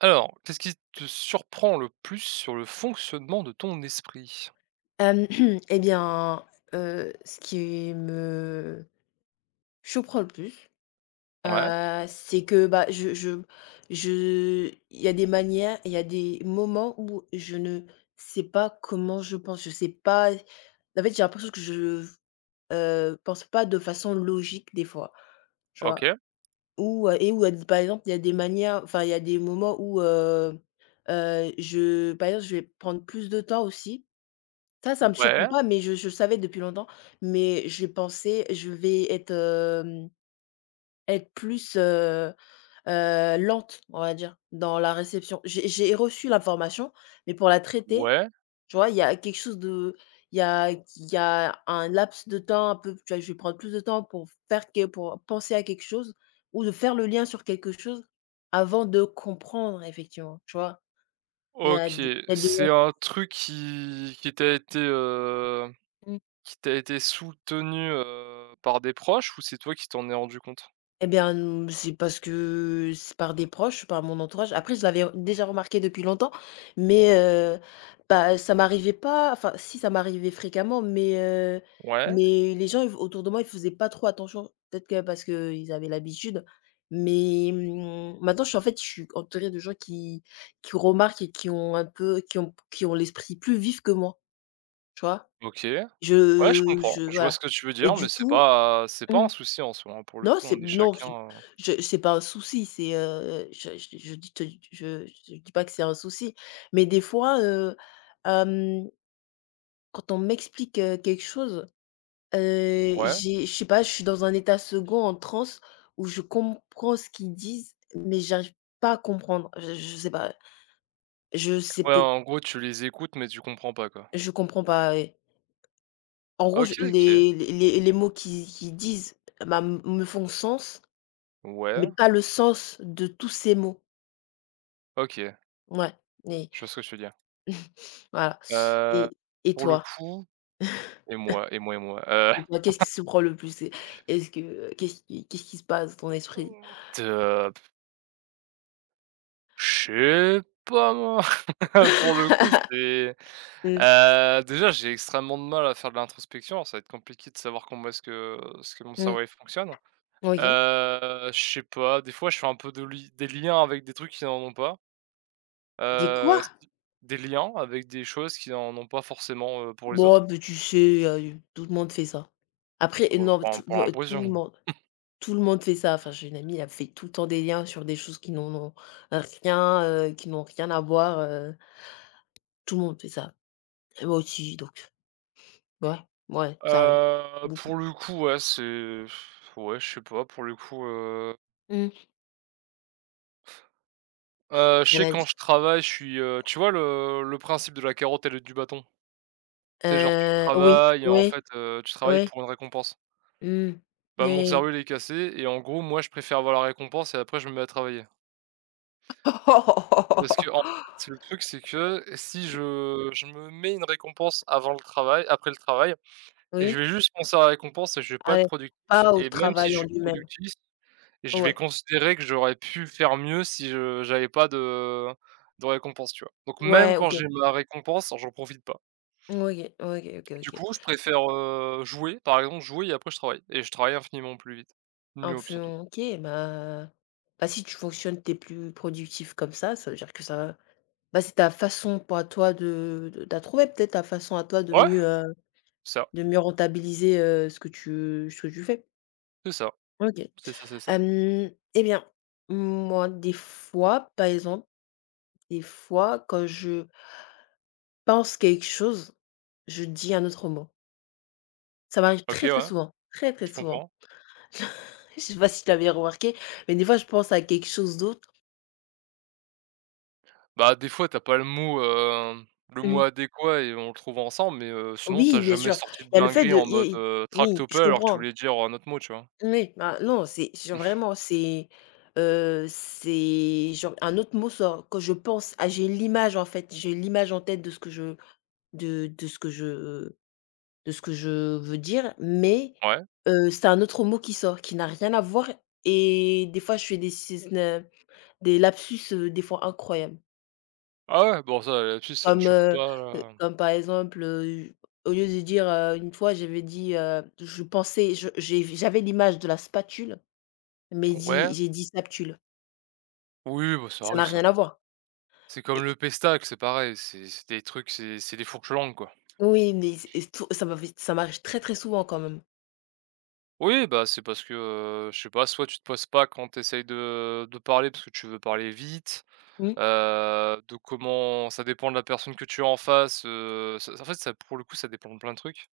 Alors, qu'est-ce qui te surprend le plus sur le fonctionnement de ton esprit? Hem, et bien, ce qui me surprend le plus, Ouais, c'est que, bah, je il y a des manières, il y a des moments où je ne sais pas comment je pense. Je sais pas en fait, j'ai l'impression que je v pense pas de façon logique des fois, tu vois? OK, Ou, par exemple, il y a des moments où, je par exemple, je vais prendre plus de temps aussi. Ça me surprend ouais, pas, mais je le savais depuis longtemps, mais je pensais je vais être, être plus, lente, on va dire, dans la réception. J'ai reçu l'information, mais pour la traiter, ouais, tu vois, il y a quelque chose de il y a un laps de temps un peu, tu vois, je vais prendre plus de temps pour faire que pour penser à quelque chose ou de faire le lien sur quelque chose avant de comprendre effectivement, tu vois? Il y a OK. des il y a des C'est un truc qui qui t'a été soutenu, par des proches ou c'est toi qui t'en es rendu compte? Eh bien, c'est parce que c'est par des proches, par mon entourage. Après, je l'avais déjà remarqué depuis longtemps, mais bah, ça m'arrivait pas enfin si, ça m'arrivait fréquemment, Ouais, mais les gens ils autour de moi, ils faisaient pas trop attention. Peut-être que parce qu'ils avaient l'habitude, mais maintenant, je suis en fait, je suis entourée de gens qui remarquent et qui ont un peu qui ont l'esprit plus vif que moi, tu vois? OK. Ouais, je comprends. Je Je vois ce voilà que tu veux et dire, mais du c'est coup, pas c'est pas un mmh. souci en soi, hein, pour le Non, coup, c'est on est non, chacun, c'est je c'est pas un souci, c'est, je dis pas que c'est un souci, mais des fois, hem, quand on m'explique, quelque chose, ouais, j'ai je sais pas, je suis dans un état second, en transe, où je comprends ce qu'ils disent, mais j'arrive pas à comprendre. Je sais pas, je sais ouais, peut-être en gros, tu les écoutes, mais tu comprends pas, quoi. je comprends pas, ouais. En gros, je OK, OK. les mots qu'ils disent, bah, me font sens, mais Ouais, pas le sens de tous ces mots. OK, Ouais, mais je vois ce que tu veux dire. voilà. Heu, Et et pour le toi? coup et moi et moi et moi, Et toi, qu'est-ce qui se prend le plus? Est-ce que qu'est-ce qui se passe dans ton esprit? de je sais pas moi. Pour le coup, c'est, Mmh. Déjà, j'ai extrêmement de mal à faire de l'introspection, alors ça va être compliqué de savoir comment est-ce que mon Mmh. cerveau, il fonctionne. OK. Je sais pas, des fois, je fais un peu de li des liens avec des trucs qui n'en ont pas, Des quoi? s des liens avec des choses qui n'en ont pas forcément, pour les Bon, autres, ben tu sais, tout le monde fait ça. Après, heu, non, pour pour tout le l'impression. monde fait ça. Enfin, j'ai une amie, elle fait tout le temps des liens sur des choses qui n'en ont rien, qui n'ont rien à voir, tout le monde fait ça. Et moi aussi donc ouais, ouais, ça arrive. Beaucoup. Pour le coup, ouais, je sais pas, pour le coup, Mmh. Je Elle sais a quand dit je travaille, je suis, tu vois le principe de la carotte et le du bâton? Tu sais, genre, tu oui, travailles et en oui, fait, tu travailles oui. pour une récompense. Mmh. Oui. Bah, mon Oui, cerveau, oui. il est cassé et en gros, moi, je préfère avoir la récompense et après, je me mets à travailler. Parce qu'en fait, le truc, c'est que si je me mets une récompense avant le travail après le travail et je vais Oui, juste penser à la récompense et je vais pas être allez, productif pas au et même si travail je en suis lui-même. productif. Et je vais Ouais, considérer que j'aurais pu faire mieux si je j'avais pas de récompense, tu vois? Donc même ouais, quand OK. j'ai ma récompense, j'en profite pas. OK, OK, OK, Du OK. coup, je préfère, jouer, par exemple, jouer et après je travaille et je travaille infiniment plus vite. Myope surtout. Influent OK, bah, bah, si tu fonctionnes, t'es plus productif comme ça veut dire que ça, bah, c'est ta façon pour à toi de tu trouvé peut-être ta façon à toi Ouais, ça, de mieux rentabiliser, ce que tu fais. c'est ça, OK. c'est ça, c'est ça. Eh bien, moi, des fois, par exemple, des fois, quand je pense quelque chose, je dis un autre mot. Ça m'arrive OK, très, très ouais, souvent, très, très je souvent. comprends. Je sais pas si tu l'avais remarqué, mais des fois je pense à quelque chose d'autre. Bah, des fois, tu as pas le mot, le mot Mmh. adéquat et on le trouve ensemble, mais sinon tu as Oui, bien jamais sûr, sorti de il y a le fait dinguerie de en il y a mode, i oui, je tractopelle alors que tu comprends. voulais dire un autre mot, tu vois? Oui, bah, non, c'est genre vraiment, c'est genre un autre mot sort quand je pense ah, j'ai l'image en fait, j'ai l'image en tête de ce que je de ce que je de ce que je veux dire, mais Ouais. C'est un autre mot qui sort, qui n'a rien à voir et des fois je fais des lapsus, des fois incroyables. Ah ouais, bon ça, là-dessus, ça me Comme, choque pas, là. comme par exemple, au lieu de dire, une fois j'avais dit, je pensais je j'ai j'avais l'image de la spatule, mais Ouais. dit j'ai dit spatule. Oui, bah, ça Ça n'a arrive ça. rien à voir. C'est comme Et le pestac, c'est pareil, c'est des trucs, c'est des fourches langues, quoi. oui, mais c'est et tout ça m'a ça m'arrive très, très souvent quand même. Oui, bah, c'est parce que, je sais pas, soit tu te poses pas quand tu essayes de parler parce que tu veux parler vite, Mmh. De comment ça dépend de la personne que tu as en face, ça en fait, ça pour le coup, ça dépend de plein de trucs.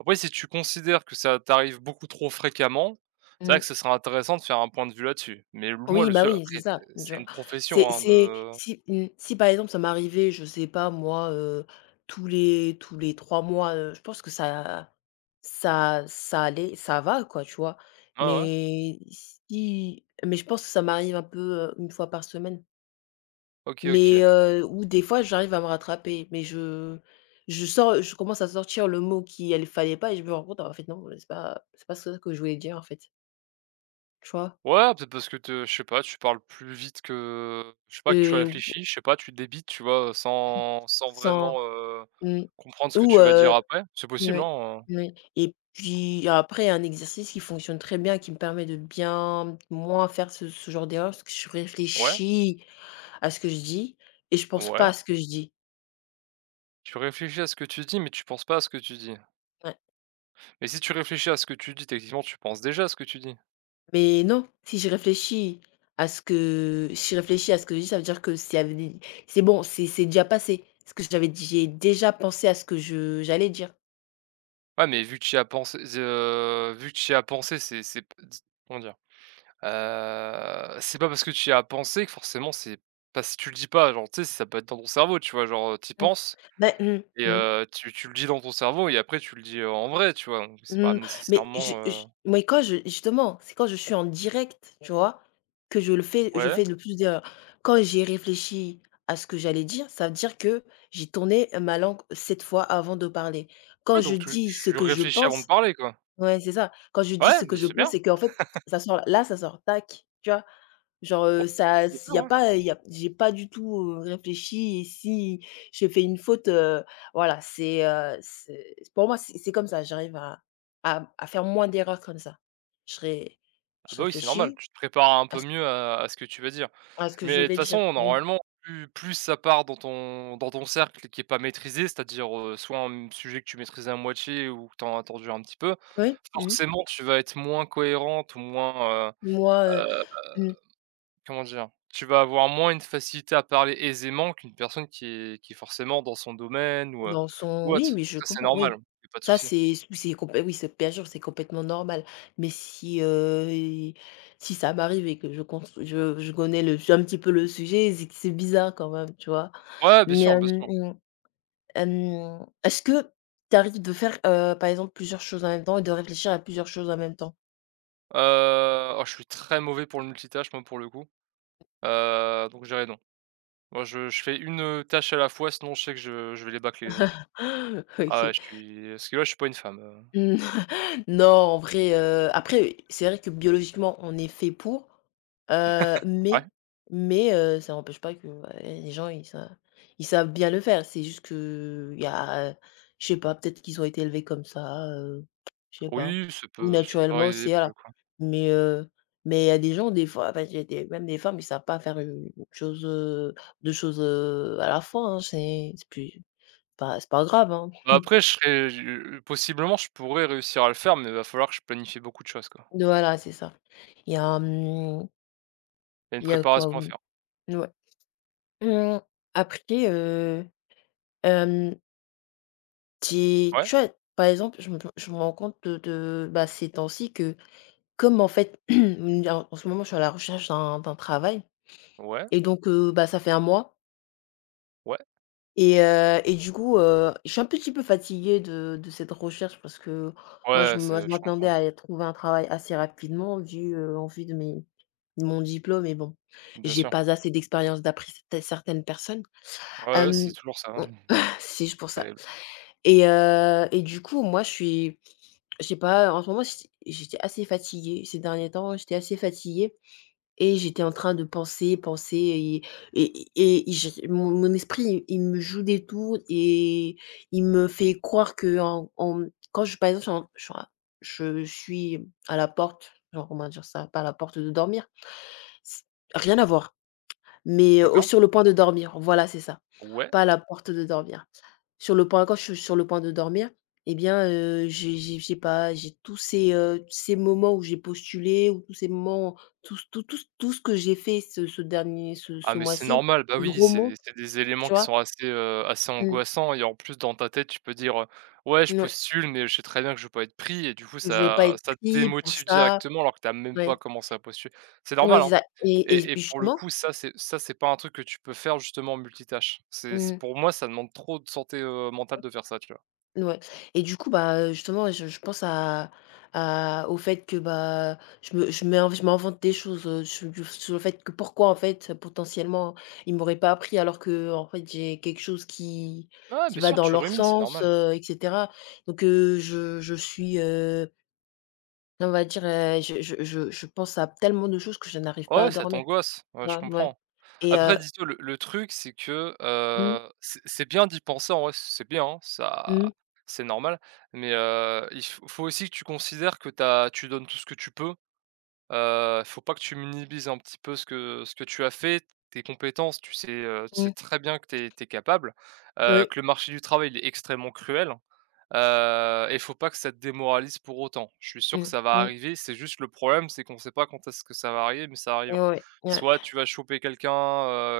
Après, si tu considères que ça t'arrive beaucoup trop fréquemment, c'est vrai Mmh. que ce serait intéressant de faire un point de vue là-dessus. Mais moi, Oui, le bah, seul oui, après, c'est ça, c'est tu c'est vois? une profession, hein, C'est de. si mmh, si par exemple ça m'arrivait, je sais pas moi, tous les 3 mois, je pense que ça ça allait ça va quoi, tu vois? Ah ouais, Mais si mais je pense que ça m'arrive un peu, 1 fois par semaine. OK, OK. Mais ou des fois j'arrive à me rattraper, mais je sors je commence à sortir le mot qui il fallait pas et je me rends compte en fait non, c'est pas ça que je voulais dire en fait, tu vois? Ouais, peut-être parce que te je sais pas, tu parles plus vite que je sais pas, que tu Heu, réfléchis, je sais pas, tu débites, tu vois? Sans sans vraiment, Mmh. comprendre ce que Ou, tu vas dire heu après. C'est possible, mouais, non? Mouais et puis après, un exercice qui fonctionne très bien, qui me permet de bien moins faire ce ce genre d'erreur, parce que je Ouais, réfléchis à ce que je dis et je pense pas ouais. à ce que je dis. Tu réfléchis à ce que tu dis, mais tu penses pas à ce que tu dis. Ouais. Mais si tu réfléchis à ce que tu dis, techniquement, tu penses déjà à ce que tu dis. Mais non, si je réfléchis à ce que si je réfléchis à ce que je dis, ça veut dire que c'est bon, c'est déjà passé. Parce que j'avais dit- j'ai déjà pensé à ce que je j'allais dire. Ouais, mais vu que tu y as pensé, c'est comment dire? C'est pas parce que tu y as pensé que forcément c'est pas si tu le dis pas, genre, tu sais, ça peut être dans ton cerveau, tu vois? Genre, t'y Mmh. penses. Bah, mmh, Et mmh. tu le dis dans ton cerveau et après tu le dis, en vrai, tu vois? Donc c'est pas Mmh, mais nécessairement, je heu mais quand je justement, c'est quand je suis en direct, tu vois? Que je le fais je ouais, fais le plus d'erreurs. Quand j'ai réfléchi à ce que j'allais dire, ça veut dire que j'ai tourné ma langue 7 fois avant de parler. Quand ouais je donc tu dis ce tu que je réfléchis avant de pense, parler, quoi. ouais, c'est ça. Quand je dis Ouais, ce mais que je c'est pense, bien. c'est qu'en fait, ça sort là, ça sort tac, tu vois? Genre, Ouais, ça tu peux il faire, y a ouais. pas y a j'ai pas du tout, réfléchi et si je fais une faute, voilà, c'est pour moi, c'est comme ça. J'arrive à faire moins d'erreurs comme ça. Je ré Ah je bah, oui, c'est normal, réfléchis tu te prépares un à peu ce mieux à ce que tu vas dire. Que je Mais de toute vais dire. façon, Oui. normalement, plus ça part dans ton cercle qui est pas maîtrisé, c'est-à-dire, soit un, sujet que tu maîtrises à moitié ou que tu en as entendu un petit peu, Oui. Mmh. forcément, tu vas être moins cohérente ou moins. Moi, mmh. Comment dire? Tu vas avoir moins une facilité à parler aisément qu'une personne qui est forcément dans son domaine Dans son ou oui, autre. mais je Ça, c'est comprends, normal, oui. y a pas de Ça, souci. C'est complè oui, c'est bien sûr, c'est complètement normal. Mais si, i si ça m'arrive et que je connais le un petit peu le sujet, c'est que c'est bizarre quand même, tu vois? Ouais, bien Mais, sûr, bien sûr. Est-ce que tu arrives de faire, par exemple, plusieurs choses en même temps et de réfléchir à plusieurs choses en même temps? Oh, je suis très mauvais pour le multitâche, moi, pour le coup, donc je dirais non. Moi, je fais une tâche à la fois, sinon je sais que je vais les bâcler les autres. Ah ouais, OK. je suis parce que là, je suis pas une femme, Non, en vrai, après, c'est vrai que biologiquement, on est fait pour, heu, ouais? mais mais ça n'empêche pas que, bah, il des gens, ils savent bien le faire. C'est juste qu'il y a, je sais pas, peut-être qu'ils ont été élevés comme ça, je sais pas, Oui, ça ou peut ça peut naturellement arriver aussi, pour voilà. le coup. Mais heu, mais il y a des gens, des fois, enfin, j'ai des même des femmes, ils savent pas faire une chose, 2 choses, à la fois, hein. C'est plus pas c'est pas grave, hein. Bah, après, je serais je possiblement, je pourrais réussir à le faire, mais il va falloir que je planifie beaucoup de choses, quoi. Voilà, c'est ça. Il y a, mmh. Il y a une Il y a quoi? préparation à Oui. faire. Ouais. Mmh, après, hem, j'ai Ouais, tu vois, par exemple, je me rends compte de, bah, ces temps-ci que comme en fait, en en ce moment, je suis à la recherche d'un travail ouais. et donc bah, ça fait un mois Ouais, et du coup, je suis un petit peu fatiguée de cette recherche parce que moi, ouais, je me c'est je je m'attendais comprends, à trouver un travail assez rapidement vu, en vue de mes de mon diplôme et bon, bien j'ai sûr. pas assez d'expérience d'après certaines personnes. Ouais, ouais, c'est Hem toujours ça, hein, Si, je pour ça terrible. Et du coup, moi, je suis je sais pas, en ce moment, j'étais assez fatiguée ces derniers temps, j'étais assez fatiguée et j'étais en train de penser, penser et je mon mon esprit, il me joue des tours et il me fait croire que quand je par exemple, je suis en je suis à la porte, genre, comment dire ça? Pas à la porte de dormir, c rien à voir. Mais au D'accord. sur le point de dormir, voilà, c'est ça. Ouais. Pas à la porte de dormir. Sur le point quand je suis sur le point de dormir, eh bien, j'ai pas j'ai tous ces, ces moments où j'ai postulé ou tous ces moments, tout ce que j'ai fait ce ce dernier ce Ah ce mais c'est mois-ci, normal, bah qui oui, remonte, c'est des éléments tu qui vois? sont assez, assez Mmh, angoissants et en plus dans ta tête, tu peux dire, «Ouais, je mouais. postule, mais je sais très bien que je vais pas être pris» et du coup Je vais pas ça être ça te pris pour démotive ça, directement alors que tu as même pas ouais. commencé à postuler. C'est Ouais, normal, c'est hein ça et et pour le justement coup, ça c'est pas un truc que tu peux faire justement en multitâche. C'est c mmh. Pour moi, ça demande trop de santé, mentale de faire ça, tu vois? Ouais et du coup, bah, justement, je pense à au fait que, bah, je m'invente des choses, su sur le fait que pourquoi, en fait, potentiellement, ils m'auraient pas appris alors que en fait, j'ai quelque chose Ouais, qui bien va sûr, dans tu leur rumines, c'est sens, normal. Et cetera. Donc je suis, on va dire, je pense à tellement de choses que je n'arrive pas Ouais, à ça dormir, t'angoisse, ouais, tu je ouais comprends. et Après dis-toi le truc c'est que, mmh, c'est bien d'y penser en vrai, c'est bien, hein, ça mmh, c'est normal, mais il faut aussi que tu considères que t'as, tu donnes tout ce que tu peux. Faut pas que tu minimises un petit peu ce que tu as fait, tes compétences, tu sais mmh, très bien que tu es capable, oui, que le marché du travail il est extrêmement cruel. Et il faut pas que ça te démoralise pour autant. Je suis sûr que mmh, ça va mmh, arriver, c'est juste le problème, c'est qu'on sait pas quand est-ce que ça va arriver, mais ça ouais, arrivera. ouais, ouais, Soit tu vas choper quelqu'un,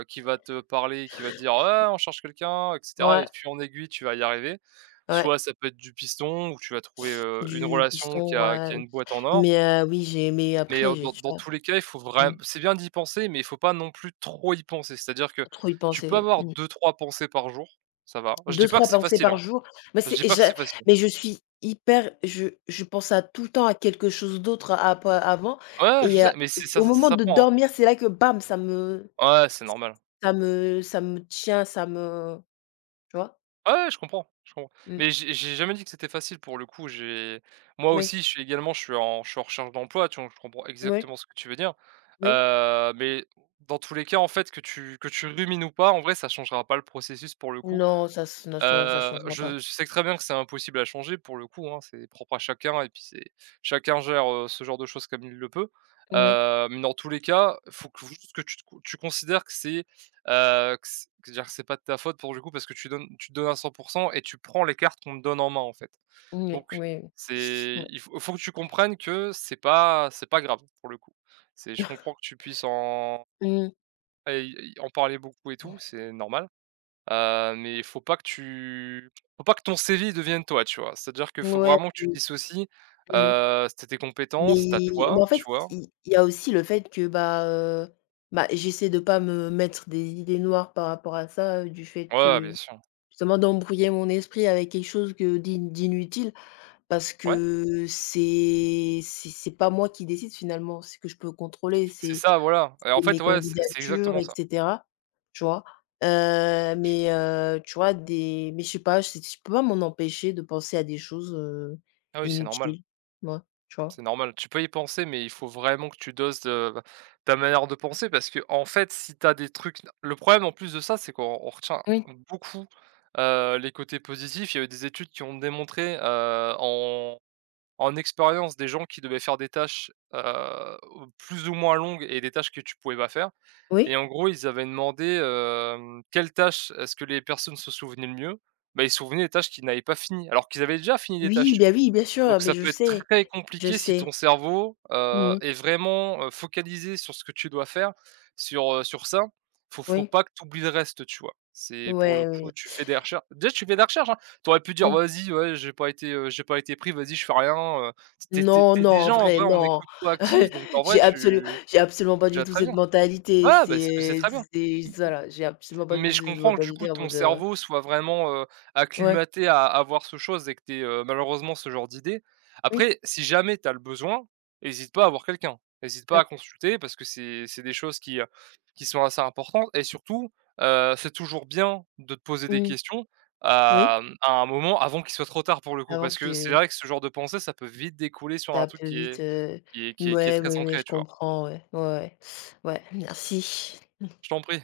qui va te parler, qui va te dire: «Ouais, on cherche quelqu'un» et cetera et de ouais, fil en aiguille, tu vas y arriver. ouais. Soit ça peut être du piston où tu vas trouver, une Du relation qui piston, a qui ouais, a une boîte en or, mais oui, j'ai mais mais, après heu, j'ai dans tu dans vois? tous les cas, il faut Mmh, vraiment. C'est bien d'y penser, mais il faut pas non plus trop y penser. C'est-à-dire que faut trop y tu peux penser. avoir Mmh. deux, trois pensées par jour, ça va. Je dis pas que deux ou trois c'est pensées facile, par hein, jour, mais je c'est dis pas que je c'est facile. mais je suis hyper je pense à tout le temps à quelque chose d'autre à pas avant Ouais, ouais, je et sais, mais c'est c'est ça au ça ça moment de s'apprend, dormir, c'est là que bam, ça me hein. Ouais, c'est normal. ça me ça me tient, ça me tu vois? Ouais, ouais, je comprends, je comprends. Mmh, Mais j'ai jamais dit que c'était facile pour le coup, j'ai moi oui, aussi, je suis également, je suis en recherche d'emploi, tu vois? Je comprends oui, exactement ce que tu veux dire. oui. Mais dans tous les cas, en fait, que tu rumines ou pas, en vrai, ça changera pas le processus pour le coup. Non, ça ç non, ça ça Heu, changera pas. je je sais très bien que c'est impossible à changer pour le coup, hein, c'est propre à chacun et puis c'est chacun gère, ce genre de choses comme il le peut. Moui, Mais dans tous les cas, il faut que juste que tu tu considères que c'est, que c que dire que c'est pas de ta faute pour le coup parce que tu donnes à cent pour 100 et tu prends les cartes qu'on te donne en main, en fait. oui, Donc oui. c'est il faut faut que tu comprennes que c'est pas grave pour le coup. C'est je comprends que tu puisses en Mmh, parler beaucoup et tout, c'est normal. Mais il faut pas que tu faut pas que ton CV devienne toi, tu vois? C'est-à-dire que mmh, faut ouais, vraiment que tu mmh. dissocies, Mmh. C'était tes compétences, t'as Mais toi, en tu fait, vois? Il y a aussi le fait que, bah, bah, j'essaie de pas me mettre des idées noires par rapport à ça, du fait Ouais, que bien sûr. justement d'embrouiller mon esprit avec quelque chose que d'in d'inutile parce Ouais, que c'est pas moi qui décide finalement, c'est que je peux contrôler, c'est ça, voilà et en c'est mes fait, ouais, c'est candidatures exactement et ça. cetera, tu vois? Mais tu vois des mais je sais pas, je peux pas m'en empêcher de penser à des choses, Ah oui, c'est normal, inutiles, moi tu vois? c'est normal. Tu peux y penser, mais il faut vraiment que tu doses, ta manière de penser parce que en fait, si tu as des trucs le problème en plus de ça, c'est qu'on on retient Oui. beaucoup, les côtés positifs. Il y a eu des études qui ont démontré, en en expérience, des gens qui devaient faire des tâches, plus ou moins longues et des tâches que tu pouvais pas faire et Oui? en gros, ils avaient demandé, quelles tâches est-ce que les personnes se souvenaient le mieux? Bah, ils se souvenaient des tâches qu'ils n'avaient pas finies, alors qu'ils avaient déjà fini des tâches, tu vois? Oui, bien sûr, Donc mais ça je peut être sais, très je compliqué si sais. ton cerveau, Mmh. est vraiment, focalisé sur ce que tu dois faire, sur, sur ça. Faut Oui, pas que tu oublies le reste, tu vois? C'est pour le ouais, coup, oui. tu fais des recherches déjà tu fais des recherches, hein. Tu aurais pu dire: Mmh. «Vas-y, ouais, j'ai pas été pris, vas-y, je fais rien», heu, tu es Non, tu non, en déjà en vrai, vrai on non. écoute proactive, donc en vrai J'ai absolu tu j'ai absolument pas déjà du tout très bien. cette mentalité. Ouais, bah, c'est très bien. C'est voilà, j'ai absolument pas du Mais tout je cette comprends que du coup mentalité en ton mode, cerveau soit vraiment, ouais, acclimaté à voir ce chose et que tu malheureusement ce genre d'idée. oui, Après, si jamais tu as le besoin, hésites pas à voir quelqu'un. Hésites pas oui. à consulter parce que c'est des choses qui sont assez importantes et surtout, c'est toujours bien de te poser des Mmh. questions, hem, Oui, à un moment avant qu'il soit trop tard pour le coup. avant Parce que c'est que vrai que ce genre de pensée, ça peut vite découler sur ça un un truc peu qui vite, est qui est qui est qui est ouais, très oui, oui, ancré, je tu vois? comprends, ouais. Ouais, ouais. Ouais, merci. Je t'en prie.